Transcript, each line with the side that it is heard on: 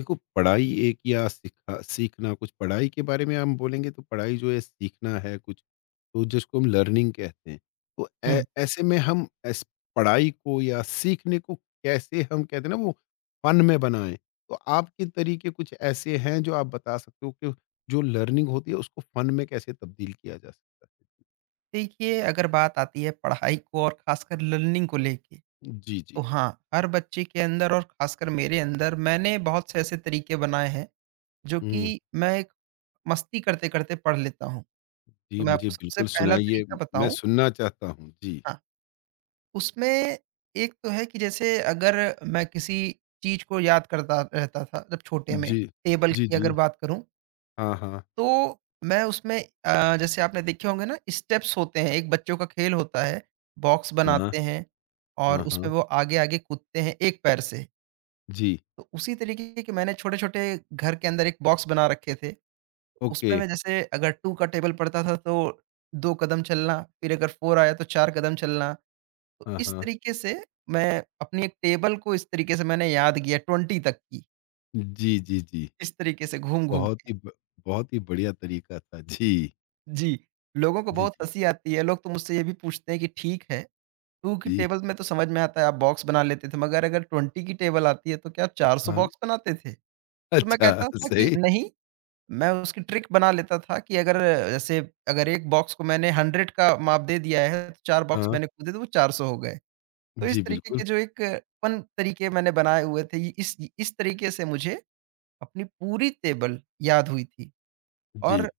left: देखो, पढ़ाई एक या सीखा सीखना कुछ। पढ़ाई के बारे में हम बोलेंगे तो पढ़ाई जो है सीखना है कुछ। तो जिसको हम लर्निंग कहते हैं। तो
right: हुँ।
left: ऐसे में हम ऐस पढ़ाई को या सीखने को कैसे हम कहते हैं ना, वो फन में बनाएं। तो आपके तरीके कुछ ऐसे हैं जो आप बता सकते हो कि जो लर्निंग होती है उसको फन में कैसे तब्दील किया जा सकता
right: देखिए, अगर बात आती है पढ़ाई को और ख़ासकर लर्निंग को लेके,
left: है? जी,
right: तो
left: जी।
right: हाँ, हर बच्चे के अंदर और ख़ासकर मेरे अंदर मैंने बहुत से ऐसे तरीके बनाए हैं, जो
left: हम्म।
right: कि मैं एक मस्ती करते-करते पढ़ लेता हूँ। तो
left: जी,
right: मैं
left: मुझे
right: आपको सबसे
left: बिल्कुल
right: पहला
left: सुनाइए।
right: तरीका
left: मैं
right: बताऊँ।
left: सुनना चाहता हूँ जी।
right: हाँ, उसमें एक तो है कि जैसे अगर मैं किसी चीज़ को याद करता रहता था जब छोटे में,
left: जी,
right: टेबल
left: जी,
right: की
left: जी।
right: अगर बात करूँ,
left: हाँ, हाँ।
right: तो मैं उसमें जैसे आपने देखे होंगे ना, स्टेप्स होते हैं, एक बच्चों का खेल होता है, बॉक्स
left: हाँ,
right: बनाते हैं और
left: हाँ,
right: उसमें
left: हाँ
right: वो आगे-आगे कूदते हैं एक पैर से।
left: जी।
right: तो उसी तरीके के मैंने छोटे-छोटे घर के अंदर एक बॉक्स बना रखे थे।
left: ओके।
right: उसमें मैं जैसे अगर 2 का टेबल पड़ता था, तो 2 कदम चलना, फिर अगर 4 आया तो 4 कदम चलना। तो
left: हाँ,
right: इस
left: हाँ।
right: तरीके से मैं अपनी एक टेबल को इस तरीके से मैंने याद किया 20 तक की,
left: जी, जी, जी।
right: इस तरीके से घूम-घूम
left: बहुत
right: के।
left: ही ब बहुत ही बढ़िया तरीका था। जी,
right: जी, लोगों को
left: जी,
right: बहुत
left: जी,
right: हँसी आती है, लोग तो मुझसे ये भी पूछते हैं कि ठीक है, 2 की
left: जी।
right: टेबल में तो समझ में आता है आप बॉक्स बना लेते थे, मगर अगर 20 की टेबल आती है तो क्या आप 400
left: हाँ,
right: बॉक्स बनाते थे? तो मैं
left: अच्छा
right: कहता था कि
left: सही।
right: नहीं, मैं उसकी ट्रिक बना लेता था कि अगर, जैसे अगर 1 बॉक्स को मैंने 100 का माप दे दिया है, तो 4 बॉक्स
left: हाँ,
right: मैंने खुद दे दिए, तो वो 400 हो गए। तो
left: जी
right: इस तरीके के
left: बिल्कुल।
right: जो एक फन तरीके मैंने बनाए हुए थे, इ इस तरीके से मुझे अपनी पूरी टेबल याद हुई थी।
left: जी,
right: और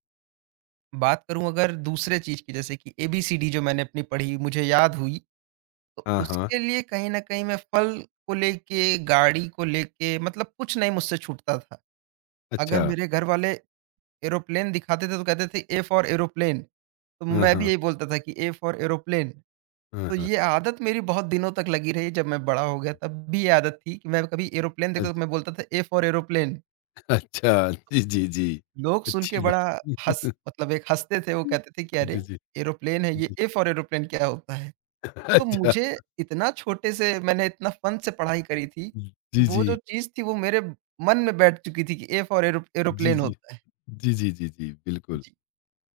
right: बात करूँ अगर दूसरे चीज़ की, जैसे कि एबीसीडी जो मैंने अपनी पढ़ी मुझे याद हुई, तो
left: हाँ, हाँ।
right: उसके लिए कहीं न कहीं मैं फल को लेके, गाड़ी को लेके, मतलब कुछ नहीं मुझसे छूटता था। अगर
left: अच्छा।
right: मेरे घर वाले एरोप्लेन दिखाते थे तो कहते थे ए फॉर एरोप्लेन, तो
left: हाँ,
right: मैं भी
left: हाँ,
right: यही बोलता था कि ए फॉर एरोप्लेन। तो
left: हाँ, हाँ।
right: ये आदत मेरी बहुत दिनों तक लगी रही, जब मैं बड़ा हो गया तब भी ये आदत थी कि मैं कभी एरोप्लेन देखता तो
left: अच्छा,
right: मैं बोलता था ए फॉर एरोप्लेन।
left: अच्छा, जी, जी, जी।
right: लोग सुन के
left: अच्छी बात।
right: बड़ा हँस मतलब एक हँसते थे, वो कहते थे कि अरे!
left: जी, जी,
right: एरोप्लेन है ये,
left: जी।
right: ए फॉर एरोप्लेन क्या होता है? तो
left: अच्छा।
right: मुझे इतना छोटे से मैंने इतना फन से पढ़ाई करी थी, कि
left: जी,
right: वो
left: जी।
right: जो चीज़ थी वो मेरे मन में बैठ चुकी थी कि ए फॉर एरो
left: जी,
right: एरोप्लेन
left: जी।
right: होता है।
left: जी, जी, जी, जी, बिल्कुल।
right: जी।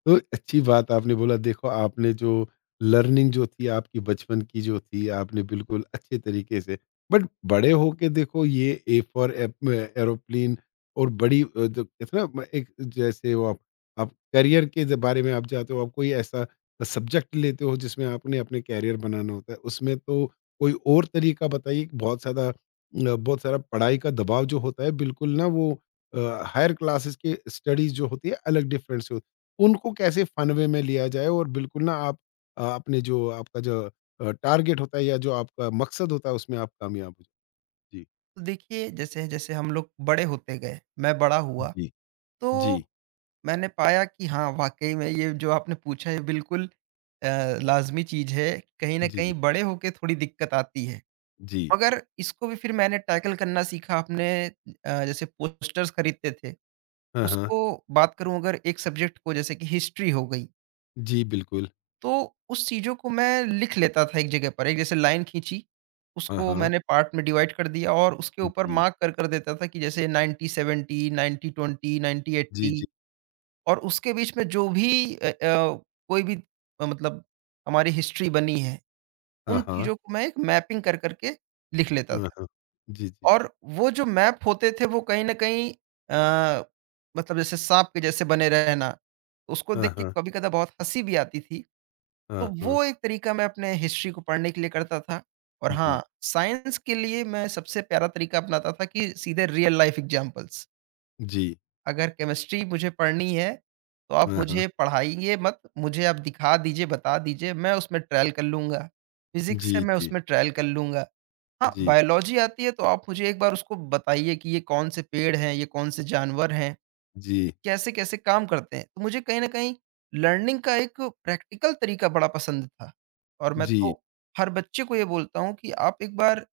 left: तो अच्छी बात आपने बोला। देखो, आपने जो लर्निंग जो थी आपकी बचपन की जो थी, आपने बिल्कुल अच्छे तरीके से, बट बड़े होके देखो, ये ए फॉर एरोप्लेन और बड़ी जो कहते हैं ना एक, जैसे वो आप करियर के बारे में आप जाते हो, आप कोई ऐसा सब्जेक्ट लेते हो जिसमें आपने अपने कैरियर बनाना होता है, उसमें तो कोई और तरीका बताइए कि बहुत ज़्यादा, बहुत सारा पढ़ाई का दबाव जो होता है बिल्कुल ना वो, हायर क्लासेस की स्टडीज जो होती है अलग डिफरेंस होती है, उनको कैसे फन वे में लिया जाए और बिल्कुल ना आप अपने जो आपका जो टारगेट होता है या जो आपका मकसद होता है उसमें आप कामयाब हो जाए। जी।
right: तो देखिए जैसे-जैसे हम लोग बड़े होते गए, मैं बड़ा हुआ,
left: जी। जी।
right: तो मैंने पाया कि हाँ, वाक़ई में ये जो आपने पूछा है बिल्कुल अ, लाज़मी चीज़ है, कहीं न
left: जी,
right: कहीं
left: जी।
right: बड़े होके थोड़ी दिक्कत आती है।
left: जी।
right: मगर इसको भी फिर मैंने टैकल करना सीखा अपने। जैसे पोस्टर्स खरीदते थे,
left: हाँ, हाँ।
right: उसको बात करूँ अगर एक सब्जेक्ट को, जैसे कि हिस्ट्री हो गई,
left: जी, बिल्कुल।
right: तो उस चीज़ों को मैं लिख लेता था एक जगह पर, एक जैसे लाइन खींची,
left: हाँ,
right: उसको
left: हाँ।
right: मैंने पार्ट में डिवाइड कर दिया और उसके ऊपर
left: जी।
right: मार्क कर देता था कि जैसे 90-70, 90-20,
left: जी,
right: 90-80,
left: जी।
right: और उसके बीच में जो भी कोई भी मतलब हमारी हिस्ट्री बनी है, उन
left: हाँ, हाँ।
right: चीज़ों को मैं एक मैपिंग कर के लिख लेता
left: हाँ,
right: था।
left: हाँ। जी, जी।
right: और वो जो मैप होते थे वो कहीं न कहीं अ, मतलब जैसे साँप के जैसे बने रहना, उसको
left: हाँ,
right: देख के
left: हाँ।
right: कभी-कदा बहुत हँसी भी आती थी। तो
left: हाँ, हाँ।
right: वो एक तरीका मैं अपने हिस्ट्री को पढ़ने के लिए करता था। और
left: जी।
right: हाँ, साइंस के लिए मैं सबसे प्यारा तरीका अपनाता था कि सीधे रियल लाइफ एग्ज़ाम्पल्स।
left: जी।
right: अगर केमिस्ट्री मुझे पढ़नी है, तो आप
left: हाँ, हाँ।
right: मुझे पढ़ाइए मत, मुझे आप दिखा दीजिए, बता दीजिए, मैं उसमें ट्रायल कर लूँगा। फिज़िक्स है,
left: जी,
right: मैं
left: जी।
right: उसमें ट्रायल कर लूँगा। हाँ,
left: जी।
right: बायोलॉजी आती है तो आप मुझे एक बार उसको बताइए कि ये कौन से पेड़ हैं, ये कौन से जानवर हैं,
left: जी।
right: कैसे-कैसे काम करते हैं। तो मुझे कहीं न कहीं लर्निंग का एक प्रैक्टिकल तरीका बड़ा पसंद था, और मैं
left: जी।
right: तो हर बच्चे को ये बोलता हूँ कि आप एक बार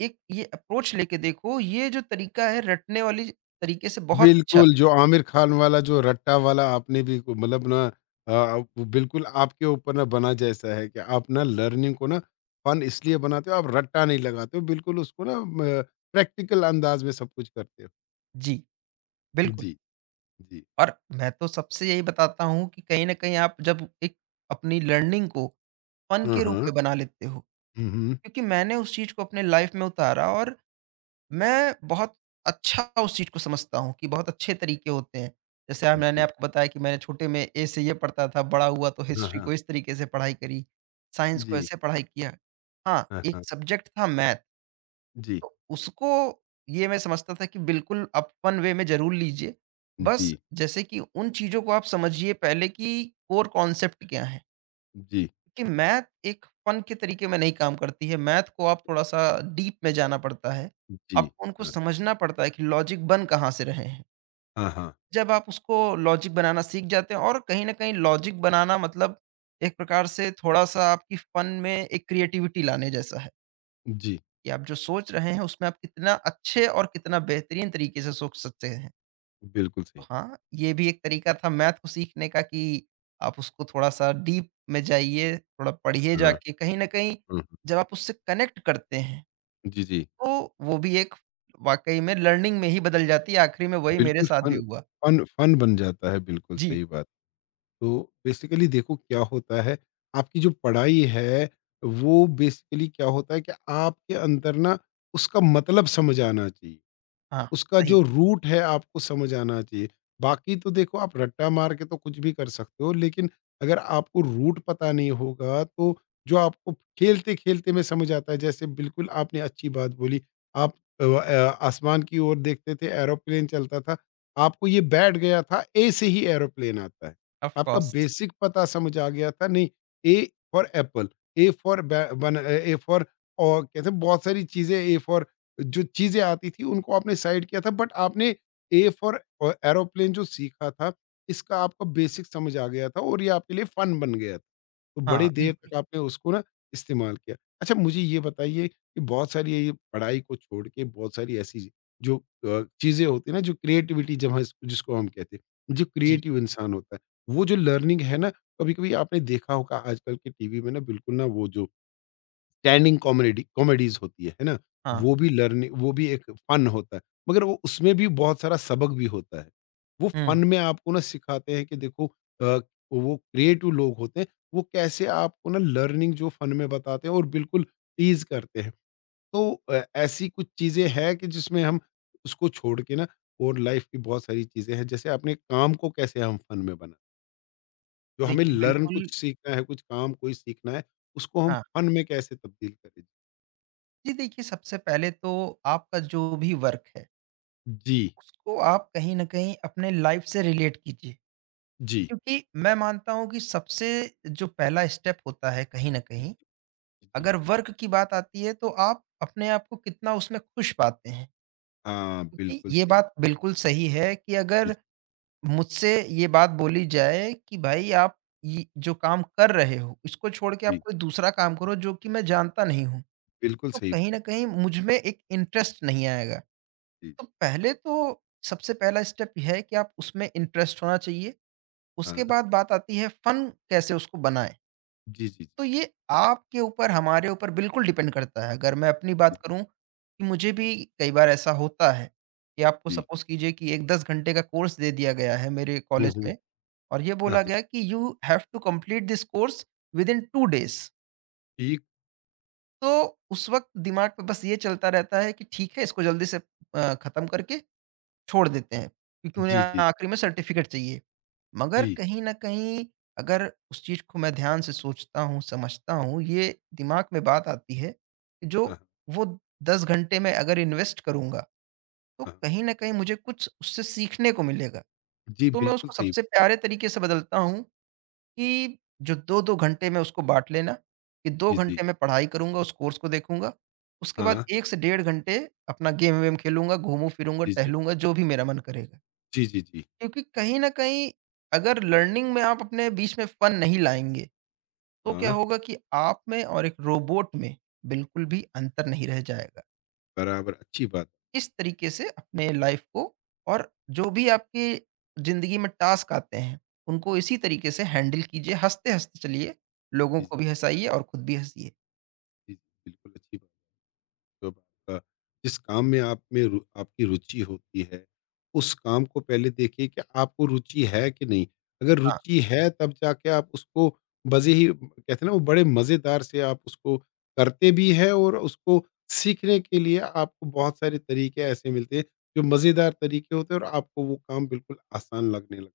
right: एक ये अप्रोच लेके देखो, ये जो तरीका है रटने वाली तरीके से बहुत अच्छा
left: बिल्कुल,
right: है।
left: जो आमिर खान वाला जो रट्टा वाला आपने भी मतलब ना, अ, वो बिल्कुल आपके ऊपर ना बना जैसा है कि आप ना लर्निंग को ना फन इसलिए बनाते हो, आप रट्टा नहीं लगाते हो, बिल्कुल उसको ना म प्रैक्टिकल अंदाज में सब कुछ करते हो।
right: जी, बिल्कुल।
left: जी, जी।
right: और मैं तो सबसे यही बताता हूँ कि कहीं न कहीं आप जब एक अपनी लर्निंग को फ़न
left: हाँ,
right: के रूप
left: हाँ।
right: में बना लेते हो,
left: हुँ, हुँ।
right: क्योंकि मैंने उस चीज़ को अपने लाइफ़ में उतारा और मैं बहुत अच्छा उस चीज़ को समझता हूँ कि बहुत अच्छे तरीके होते हैं। जैसे मैंने
left: जी।
right: आपको बताया कि मैंने छोटे में ए से ये पढ़ता था, बड़ा हुआ तो
left: हाँ,
right: हिस्ट्री
left: हाँ।
right: को इस तरीके से पढ़ाई करी, साइंस को
left: जी।
right: ऐसे पढ़ाई किया। हाँ,
left: हाँ,
right: एक
left: हाँ।
right: सब्जेक्ट था मैथ,
left: जी,
right: तो उसको ये मैं समझता था कि बिल्कुल आप फन वे में ज़रूर लीजिए। बस
left: जी,
right: जैसे कि उन चीज़ों को आप समझिए पहले कि कोर कॉन्सेप्ट क्या हैं।
left: जी,
right: कि मैथ एक फन के तरीके में नहीं काम करती है, मैथ को आप थोड़ा-सा डीप में जाना पड़ता है।
left: जी।
right: आपको उनको
left: हाँ,
right: समझना पड़ता है कि लॉजिक बन कहाँ से रहे हैं।
left: हाँ, हाँ।
right: जब आप उसको लॉजिक बनाना सीख जाते हैं और कहीं न कहीं लॉजिक बनाना मतलब एक प्रकार से थोड़ा-सा आपकी फन में एक क्रिएटिविटी लाने जैसा है,
left: जी,
right: कि आप जो सोच रहे हैं उसमें आप कितना अच्छे और कितना बेहतरीन तरीके से सोच सकते हैं।
left: बिल्कुल सही।
right: हाँ, ये भी एक तरीका था मैथ को सीखने का कि आप उसको थोड़ा-सा डीप में जाइए, थोड़ा पढ़िए
left: हाँ,
right: जाके, कहीं न कहीं
left: हुँ, हुँ।
right: जब आप उससे कनेक्ट करते हैं,
left: जी, जी।
right: तो वो भी एक वाक़ई में लर्निंग में ही बदल जाती है, आखिरी में वही मेरे
left: बिल्कुल
right: साथ भी
left: फन
right: हुआ।
left: फन फन बन जाता है, बिल्कुल
right: जी,
left: सही बात। तो बेसिकली देखो क्या होता है, आपकी जो पढ़ाई है, वो बेसिकली क्या होता है कि आपके अंदर ना उसका मतलब समझ आना चाहिए।
right: हाँ,
left: उसका
right: सही।
left: जो रूट है आपको समझ आना चाहिए। बाकी तो देखो, आप रट्टा मार के तो कुछ भी कर सकते हो लेकिन अगर आपको रूट पता नहीं होगा तो जो आपको खेलते-खेलते में समझ आता है, जैसे बिल्कुल आपने अच्छी बात बोली। आप आसमान की ओर देखते थे, एरोप्लेन चलता था। आपको ये बैठ गया था ए से ही एरोप्लेन आता है।
right: ऑफ़
left: आपका
right: कोर्स।
left: बेसिक पता समझ आ गया था। नहीं, A for apple, A for बै बन ए फॉर, और कहते हैं बहुत सारी चीज़ें ए फॉर, जो चीज़ें आती थी उनको आपने साइड किया था बट आपने ए फॉर एरोप्लेन जो सीखा था, इसका आपको बेसिक समझ आ गया था और ये आपके लिए फन बन गया था, तो
right: हाँ,
left: बड़े देर
right: बिल्कुल।
left: तक आपने उसको ना इस्तेमाल किया। अच्छा, मुझे ये बताइए कि बहुत सारी ये पढ़ाई को छोड़ के बहुत सारी ऐसी जो चीज़ें होती है ना, जो क्रिएटिविटी, जब हम जिसको हम कहते हैं जो
right: जी,
left: क्रिएटिव इंसान होता है, वो जो लर्निंग है ना, कभी कभी आपने देखा होगा आजकल के टीवी में ना, बिल्कुल ना वो जो स्टैंडिंग कॉमेडी कॉमेडीज़ होती है ना?
right: हाँ,
left: वो भी लर्निंग, वो भी एक फन होता है, मगर वो उसमें भी बहुत सारा सबक भी होता है। वो फन
right: हुँ।
left: में आपको ना सिखाते हैं कि देखो अ, वो क्रिएटिव लोग होते हैं, वो कैसे आपको ना लर्निंग जो फन में बताते हैं और बिल्कुल टीज़ करते हैं। तो ऐसी कुछ चीज़ें हैं कि जिसमें हम उसको छोड़ के ना, और लाइफ़ की बहुत सारी चीज़ें हैं, जैसे अपने काम को कैसे हम फन में बनाएँ? जो हमें
right: देखिए
left: लर्न,
right: बिल्कुल।
left: कुछ सीखना है, कुछ काम कोई सीखना है, उसको हम
right: हाँ,
left: फन में कैसे तब्दील करें?
right: जी। देखिए सबसे पहले तो आपका जो भी वर्क है,
left: जी।
right: उसको आप कहीं न कहीं अपने लाइफ़ से रिलेट कीजिए।
left: जी।
right: क्योंकि मैं मानता हूँ कि सबसे जो पहला स्टेप होता है कहीं न कहीं,
left: जी।
right: अगर वर्क की बात आती है तो आप अपने आप को कितना उसमें खुश पाते हैं।
left: हाँ,
right: क्योंकि
left: बिल्कुल
right: ये
left: सही।
right: बात बिल्कुल सही है कि
left: जी,
right: अगर मुझसे ये बात बोली जाए कि भाई आप ये जो काम कर रहे हो, इसको छोड़ के आप
left: जी।
right: कोई दूसरा काम करो जो कि मैं जानता नहीं हूँ,
left: बिल्कुल
right: तो
left: सही बात।
right: कहीं न कहीं मुझ में एक इंटरेस्ट नहीं आएगा।
left: जी,
right: तो पहले तो सबसे पहला स्टेप यह है कि आप उसमें इंटरेस्ट होना चाहिए, उसके
left: हाँ।
right: बाद बात आती है फन कैसे उसको बनाएँ।
left: जी, जी,
right: तो ये आपके ऊपर, हमारे ऊपर बिल्कुल डिपेंड करता है। अगर मैं अपनी बात
left: जी,
right: करूँ कि मुझे भी कई बार ऐसा होता है कि आपको
left: जी।
right: सपोज़ कीजिए कि एक 10 घंटे का कोर्स दे दिया गया है मेरे
left: हुँ,
right: कॉलेज
left: हुँ।
right: में, और ये
left: हाँ,
right: बोला
left: हाँ।
right: गया है कि you have to complete this course with in 2 days.
left: ठीक।
right: तो उस वक़्त दिमाग पे बस ये चलता रहता है कि ठीक है, इसको जल्दी से खत्म करके छोड़ देते हैं, क्योंकि उन्हें
left: जी, जी, जी।
right: आखिरी में सर्टिफ़िकेट चाहिए। मगर
left: जी।
right: कहीं न कहीं अगर उस चीज़ को मैं ध्यान से सोचता हूँ, समझता हूँ, ये दिमाग में बात आती है, कि जो
left: हाँ, हाँ,
right: वो 10 घंटे में अगर इन्वेस्ट करूँगा, तो
left: हाँ।
right: कहीं न कहीं मुझे कुछ उससे सीखने को मिलेगा।
left: जी,
right: तो मैं
left: बिल्कुल
right: उसको
left: सही।
right: सबसे प्यारे तरीके से बदलता हूँ कि जो 2-2 घंटे में उसको बाँट लेना, कि 2
left: जी, जी।
right: घंटे मैं पढ़ाई करूँगा, उस कोर्स को देखूँगा, उसके बाद
left: हाँ।
right: 1 से डेढ़ घंटे अपना गेम वेम खेलूँगा, घूमू-फिरूँगा,
left: जी, जी।
right: टहलूँगा, जो भी मेरा मन करेगा।
left: जी, जी, जी।
right: क्योंकि कहीं न कहीं अगर लर्निंग में आप अपने बीच में फन नहीं लाएँगे, तो क्या
left: हाँ,
right: होगा कि आप में और एक रोबोट में बिल्कुल भी अंतर नहीं रह जाएगा।
left: बराबर अच्छी बात।
right: इस तरीके से अपने लाइफ़ को, और जो भी आपकी ज़िंदगी में टास्क आते हैं, उनको इसी तरीके से हैंडल कीजिए, हँसते-हँसते चलिए, लोगों
left: जी, जी,
right: को भी हँसाइए और खुद भी हँसिए।
left: जी, जी, बिल्कुल अच्छी बात। जब आपका, जिस काम में आप में रु आपकी रुचि होती है, उस काम को पहले देखिए कि आपको रुचि है कि नहीं? अगर
right: हाँ,
left: रुचि है तब जाके आप उसको मज़े, ही कहते हैं ना वो, बड़े मज़ेदार से आप उसको करते भी हैं और उसको सीखने के लिए आपको बहुत सारे तरीके ऐसे मिलते हैं, जो मज़ेदार तरीके होते हैं और आपको वो काम बिल्कुल आसान लगने लग।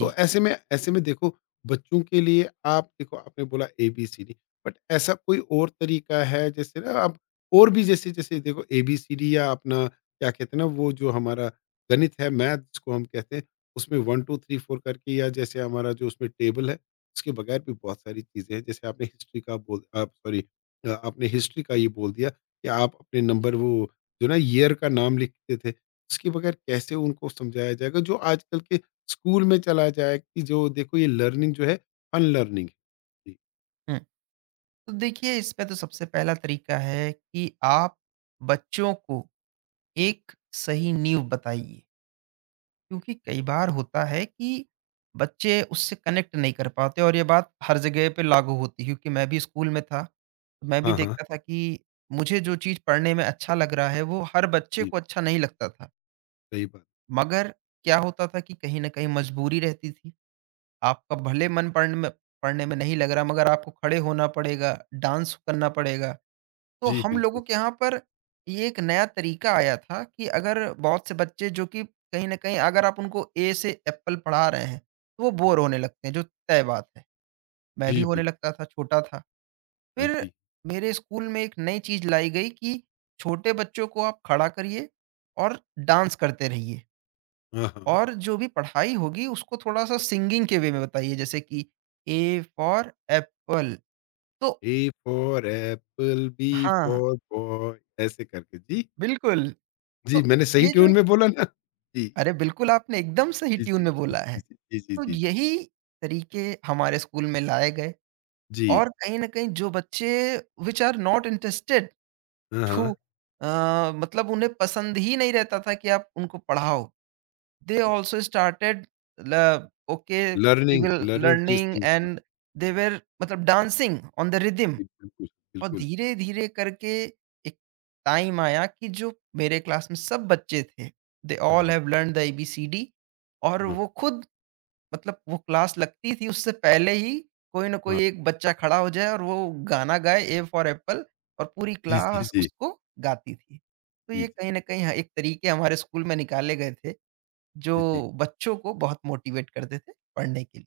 left: तो ऐसे में देखो, बच्चों के लिए आप देखो, आपने बोला एबीसीडी, बट ऐसा कोई और तरीका है जैसे ना आप, और भी जैसे, जैसे देखो एबीसीडी या अपना क्या कहते हैं ना वो, जो हमारा गणित है, मैथ जिसको हम कहते हैं, उसमें वन टू थ्री फोर करके, या जैसे हमारा जो उसमें टेबल है, उसके बगैर भी बहुत सारी चीज़ें हैं। जैसे आपने हिस्ट्री का बोल, आप, सॉरी, आपने हिस्ट्री का ये बोल दिया कि आप अपने नंबर, वो जो ना ईयर का नाम लिखते थे, उसके बगैर कैसे उनको समझाया जाएगा जो आजकल के स्कूल में चला जाए, कि जो देखो ये लर्निंग जो है अनलर्निंग है। जी,
right: हुँ, तो देखिए इसमें तो सबसे पहला तरीका है कि आप बच्चों को एक सही नींव बताइए। क्योंकि कई बार होता है कि बच्चे उससे कनेक्ट नहीं कर पाते, और ये बात हर जगह पे लागू होती है, क्योंकि मैं भी स्कूल में था तो मैं भी
left: हाँ, हाँ।
right: देखता था कि मुझे जो चीज़ पढ़ने में अच्छा लग रहा है वो हर बच्चे
left: जी,
right: को अच्छा नहीं लगता था।
left: सही बात।
right: मगर क्या होता था कि कहीं ना कहीं मजबूरी रहती थी, आपका भले मन पढ़ने में नहीं लग रहा, मगर आपको खड़े होना पड़ेगा, डांस करना पड़ेगा। तो
left: जी,
right: हम
left: बिल्कुल
right: लोगों के
left: सही।
right: यहाँ पर ये एक नया तरीका आया था कि अगर बहुत से बच्चे जो कि कहीं न कहीं अगर आप उनको ए से एप्पल पढ़ा रहे हैं, तो वो बोर होने लगते हैं, जो तय बात है। मैं भी
left: जी,
right: होने
left: बिल्कुल।
right: लगता था, छोटा था।
left: हाँ
right: फिर
left: जी।
right: मेरे स्कूल में एक नई चीज़ लाई गई कि छोटे बच्चों को आप खड़ा करिए और डांस करते रहिए,
left: हाँ, हाँ।
right: और जो भी पढ़ाई होगी उसको थोड़ा-सा सिंगिंग के वे में बताइए, जैसे कि ए फॉर एप्पल। तो
left: ए फॉर एप्पल, बी
right: हाँ,
left: फॉर बॉय ऐसे करके जी।
right: बिल्कुल।
left: जी,
right: तो
left: मैंने सही
right: ये जो
left: ट्यून में बोला ना? जी,
right: अरे बिल्कुल, आपने एकदम सही
left: जी,
right: ट्यून
left: जी,
right: में बोला है।
left: जी, जी, जी,
right: तो
left: जी, जी।
right: यही तरीके हमारे स्कूल में लाए गए,
left: जी,
right: और कहीं न कहीं जो बच्चे व्हिच आर नॉट इंटरेस्टेड
left: हाँ,
right: टू
left: हाँ।
right: मतलब उन्हें पसंद ही नहीं रहता था कि आप उनको पढ़ाओ। दे आल्सो स्टार्टेड ल okay we
left: learning,
right: will
left: learning these
right: learning
left: things.
right: And they were मतलब डांसिंग ऑन द रिदम।
left: बिल्कुल,
right: और
left: बिल्कुल।
right: धीरे-धीरे करके एक टाइम आया कि जो मेरे क्लास में सब बच्चे थे, दे
left: हाँ,
right: ऑल
left: हाँ।
right: Have learned the ABCD. और
left: हुँ,
right: वो खुद मतलब वो क्लास लगती थी उससे पहले ही कोई ना कोई
left: हाँ।
right: एक बच्चा खड़ा हो जाए और वो गाना गाए ए फॉर एप्पल, और पूरी
left: जी, जी,
right: क्लास
left: जी,
right: उसको गाती थी। तो ये
left: जी,
right: कहीं न कहीं हाँ, एक तरीके हमारे स्कूल में निकाले गए थे जो
left: जी, जी।
right: बच्चों को बहुत मोटिवेट करते थे पढ़ने के लिए।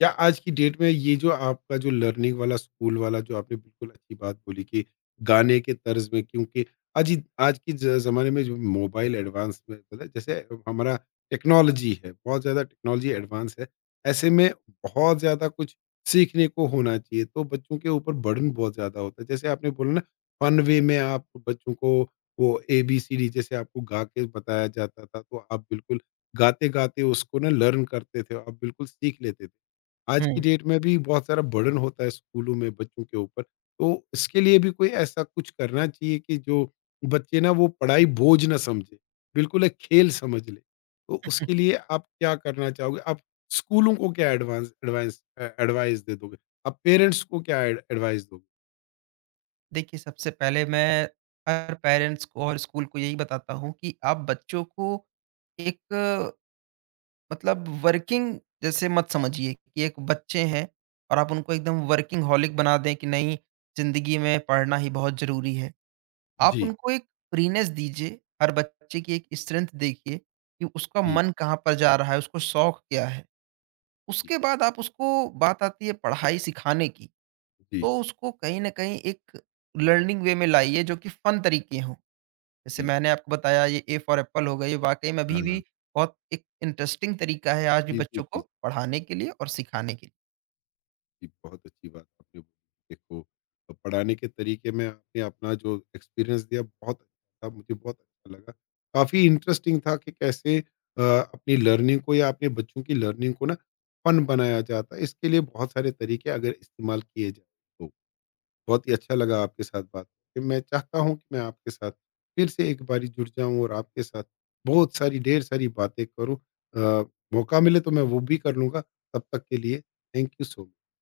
left: क्या आज की डेट में ये जो आपका जो लर्निंग वाला, स्कूल वाला जो आपने बिल्कुल अच्छी बात बोली कि गाने के तर्ज में, क्योंकि आज ही- आज के जमाने में जो मोबाइल एडवांस में, मतलब जैसे हमारा टेक्नोलॉजी है, बहुत ज्यादा टेक्नोलॉजी एडवांस है, ऐसे में बहुत ज्यादा कुछ सीखने को होना चाहिए, तो बच्चों के ऊपर बर्डन बहुत ज्यादा होता है। जैसे आपने बोला ना, फन वे में आप बच्चों को, वो ए बी सी डी जैसे आपको गा के बताया जाता था, तो आप बिल्कुल गाते गाते उसको ना लर्न करते थे, आप बिल्कुल सीख लेते थे। आज की
right: हुँ।
left: डेट में भी बहुत सारा बर्डन होता है स्कूलों में बच्चों के ऊपर, तो इसके लिए भी कोई ऐसा कुछ करना चाहिए कि जो बच्चे ना वो पढ़ाई बोझ ना समझें, बिल्कुल एक खेल समझ लें। तो उसके लिए आप क्या करना चाहोगे? आप स्कूलों को क्या एडवाइस दे दोगे? आप पेरेंट्स को क्या एड एडवाइस दोगे?
right: देखिए सबसे पहले मैं हर पेरेंट्स को और स्कूल को यही बताता हूँ कि आप बच्चों को एक मतलब वर्किंग जैसे मत समझिए कि एक बच्चे हैं और आप उनको एकदम वर्किंग हॉलिक बना दें कि नहीं जिंदगी में पढ़ना ही बहुत जरूरी है। आप
left: जी,
right: उनको एक फ्रीनेस दीजिए, हर बच्चे की एक स्ट्रेंथ देखिए कि उसका
left: जी,
right: मन कहाँ पर जा रहा है, उसको शौक क्या है,
left: जी,
right: उसके बाद आप उसको बात आती है पढ़ाई सिखाने की,
left: जी,
right: तो उसको कहीं ना कहीं एक लर्निंग वे में लाइए जो कि फन तरीके हों, जैसे
left: जी।
right: मैंने आपको बताया ये ए फॉर एप्पल हो गया, ये वाक़ई में
left: हाँ,
right: अभी
left: हाँ।
right: भी बहुत एक इंटरेस्टिंग तरीका है आज भी
left: जी, जी,
right: बच्चों को
left: जी।
right: पढ़ाने के लिए और सिखाने के लिए।
left: जी, बहुत अच्छी बात आपने बोली। देखो, पढ़ाने के तरीके में आपने अपना जो एक्सपीरियंस दिया बहुत अच्छा था, मुझे बहुत अच्छा लगा। काफ़ी इंटरेस्टिंग था कि कैसे अ, अपनी लर्निंग को या अपने बच्चों की लर्निंग को ना फ़न बनाया जाता है। इसके लिए बहुत सारे तरीके अगर इस्तेमाल किए जाएँ तो। बहुत ही अच्छा लगा आपके साथ बात करके। मैं चाहता हूँ कि मैं आपके साथ फिर से एक बारी जुड़ जाऊँ और आपके साथ बहुत सारी ढेर सारी बातें करूँ। अ, मौका मिले तो मैं वो भी कर लूँगा। तब तक के लिए थैंक यू सो मच।